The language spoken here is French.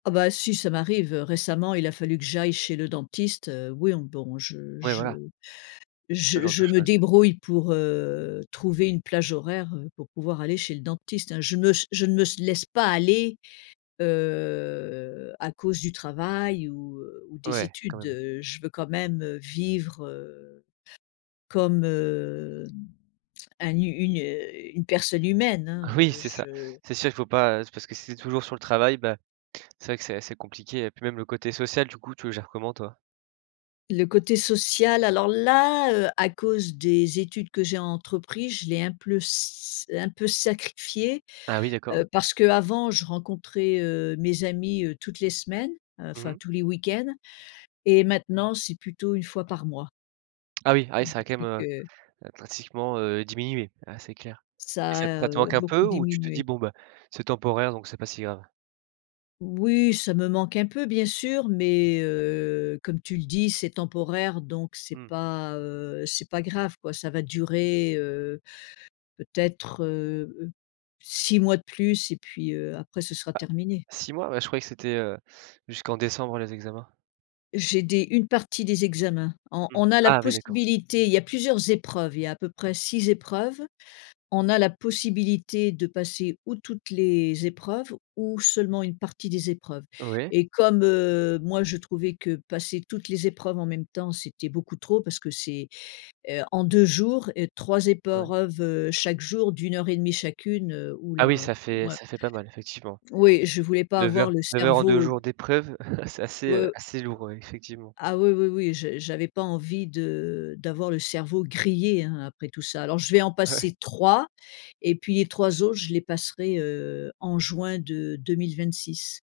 Ah bah si ça m'arrive, heu, récemment il a fallu que j'aille chez le dentiste, heu. Oui on bon je Ouais voilà. je Ce je genre de je me choses. débrouille pour, heu, trouver une plage horaire, heu, pour pouvoir aller chez le dentiste, hein. Je me ch je ne me s laisse pas aller, heu, à cause du travail ou, heu, ou des Ouais, quand études. même. Heu, je veux quand même, heu, vivre, heu, comme, hem, un hu une, heu, une personne humaine hein, Oui heu, c'est je ça! C'est sûr il faut pas, heu, c'est parce que si tu es toujours sur le travail bah, c'est vrai que c'est assez compliqué et puis même le côté social du coup tu le gères comment toi? Le côté social alors là, heu, à cause des études que j'ai entrepris, je l'ai un pleut s un peu sacrifié. Ah oui, d'accord. Heu, parce qu'avant je rencontrais, heu, mes amis, heu, toutes les semaines. Mmh Enfin mh. tous les week-ends, et maintenant c'est plutôt une fois par mois Ah oui. Ah oui, ça a quand même, depuis heu que heu, drastiquement, heu, diminué, heu, c'est clair, et Ça ça t a, ça te heu, manque un beaucoup peu? Ou tu te dis: diminué. «Bon bah, c'est temporaire donc c'est pas si grave»? Oui ça me manque un peu bien sûr mais, heu, comme tu le dis c'est temporaire, donc c'est Mmh. pas, heu, c'est pas grave, quoi. Ça va durer, heu, peut-être, heu heu, 6 mois de plus et puis, heu, après ce sera Bah terminé. 6 mois? Bah je croyais que c'était, heu, jusqu'en décembre les examens? J'ai des une partie des examens. En Mmh. on a la Ah oui d'accord. possibilité il y a plusieurs épreuves, il y a à peu près 6 épreuves. On a la possibilité de passer ou toutes les épreuves ou seulement une partie des épreuves, Ouais. et comme, heu, moi je trouvais que passer toutes les épreuves en même temps, c'était beaucoup trop parce que c'est, heu, en 2 jours et 3 Ouais. épreuves chaque jour. D'1 heure et 1/2 chacune, heu, Ah oui oula, ça heu, fait moi ça fait pas mal effectivement. Oui, je voulais pas 9 avoir heures le 9 heures en 2 cerveau jours d'épreuves. C'est assez, heu, heu assez lourd, ouais effectivement. ah oui, oui, oui. J j'avais pas envie de d'avoir le cerveau grillé hein, après tout ça. Alors je vais en passer Ouais. 3 et puis les 3 autres, je les passerai, heu, en juin de 2026.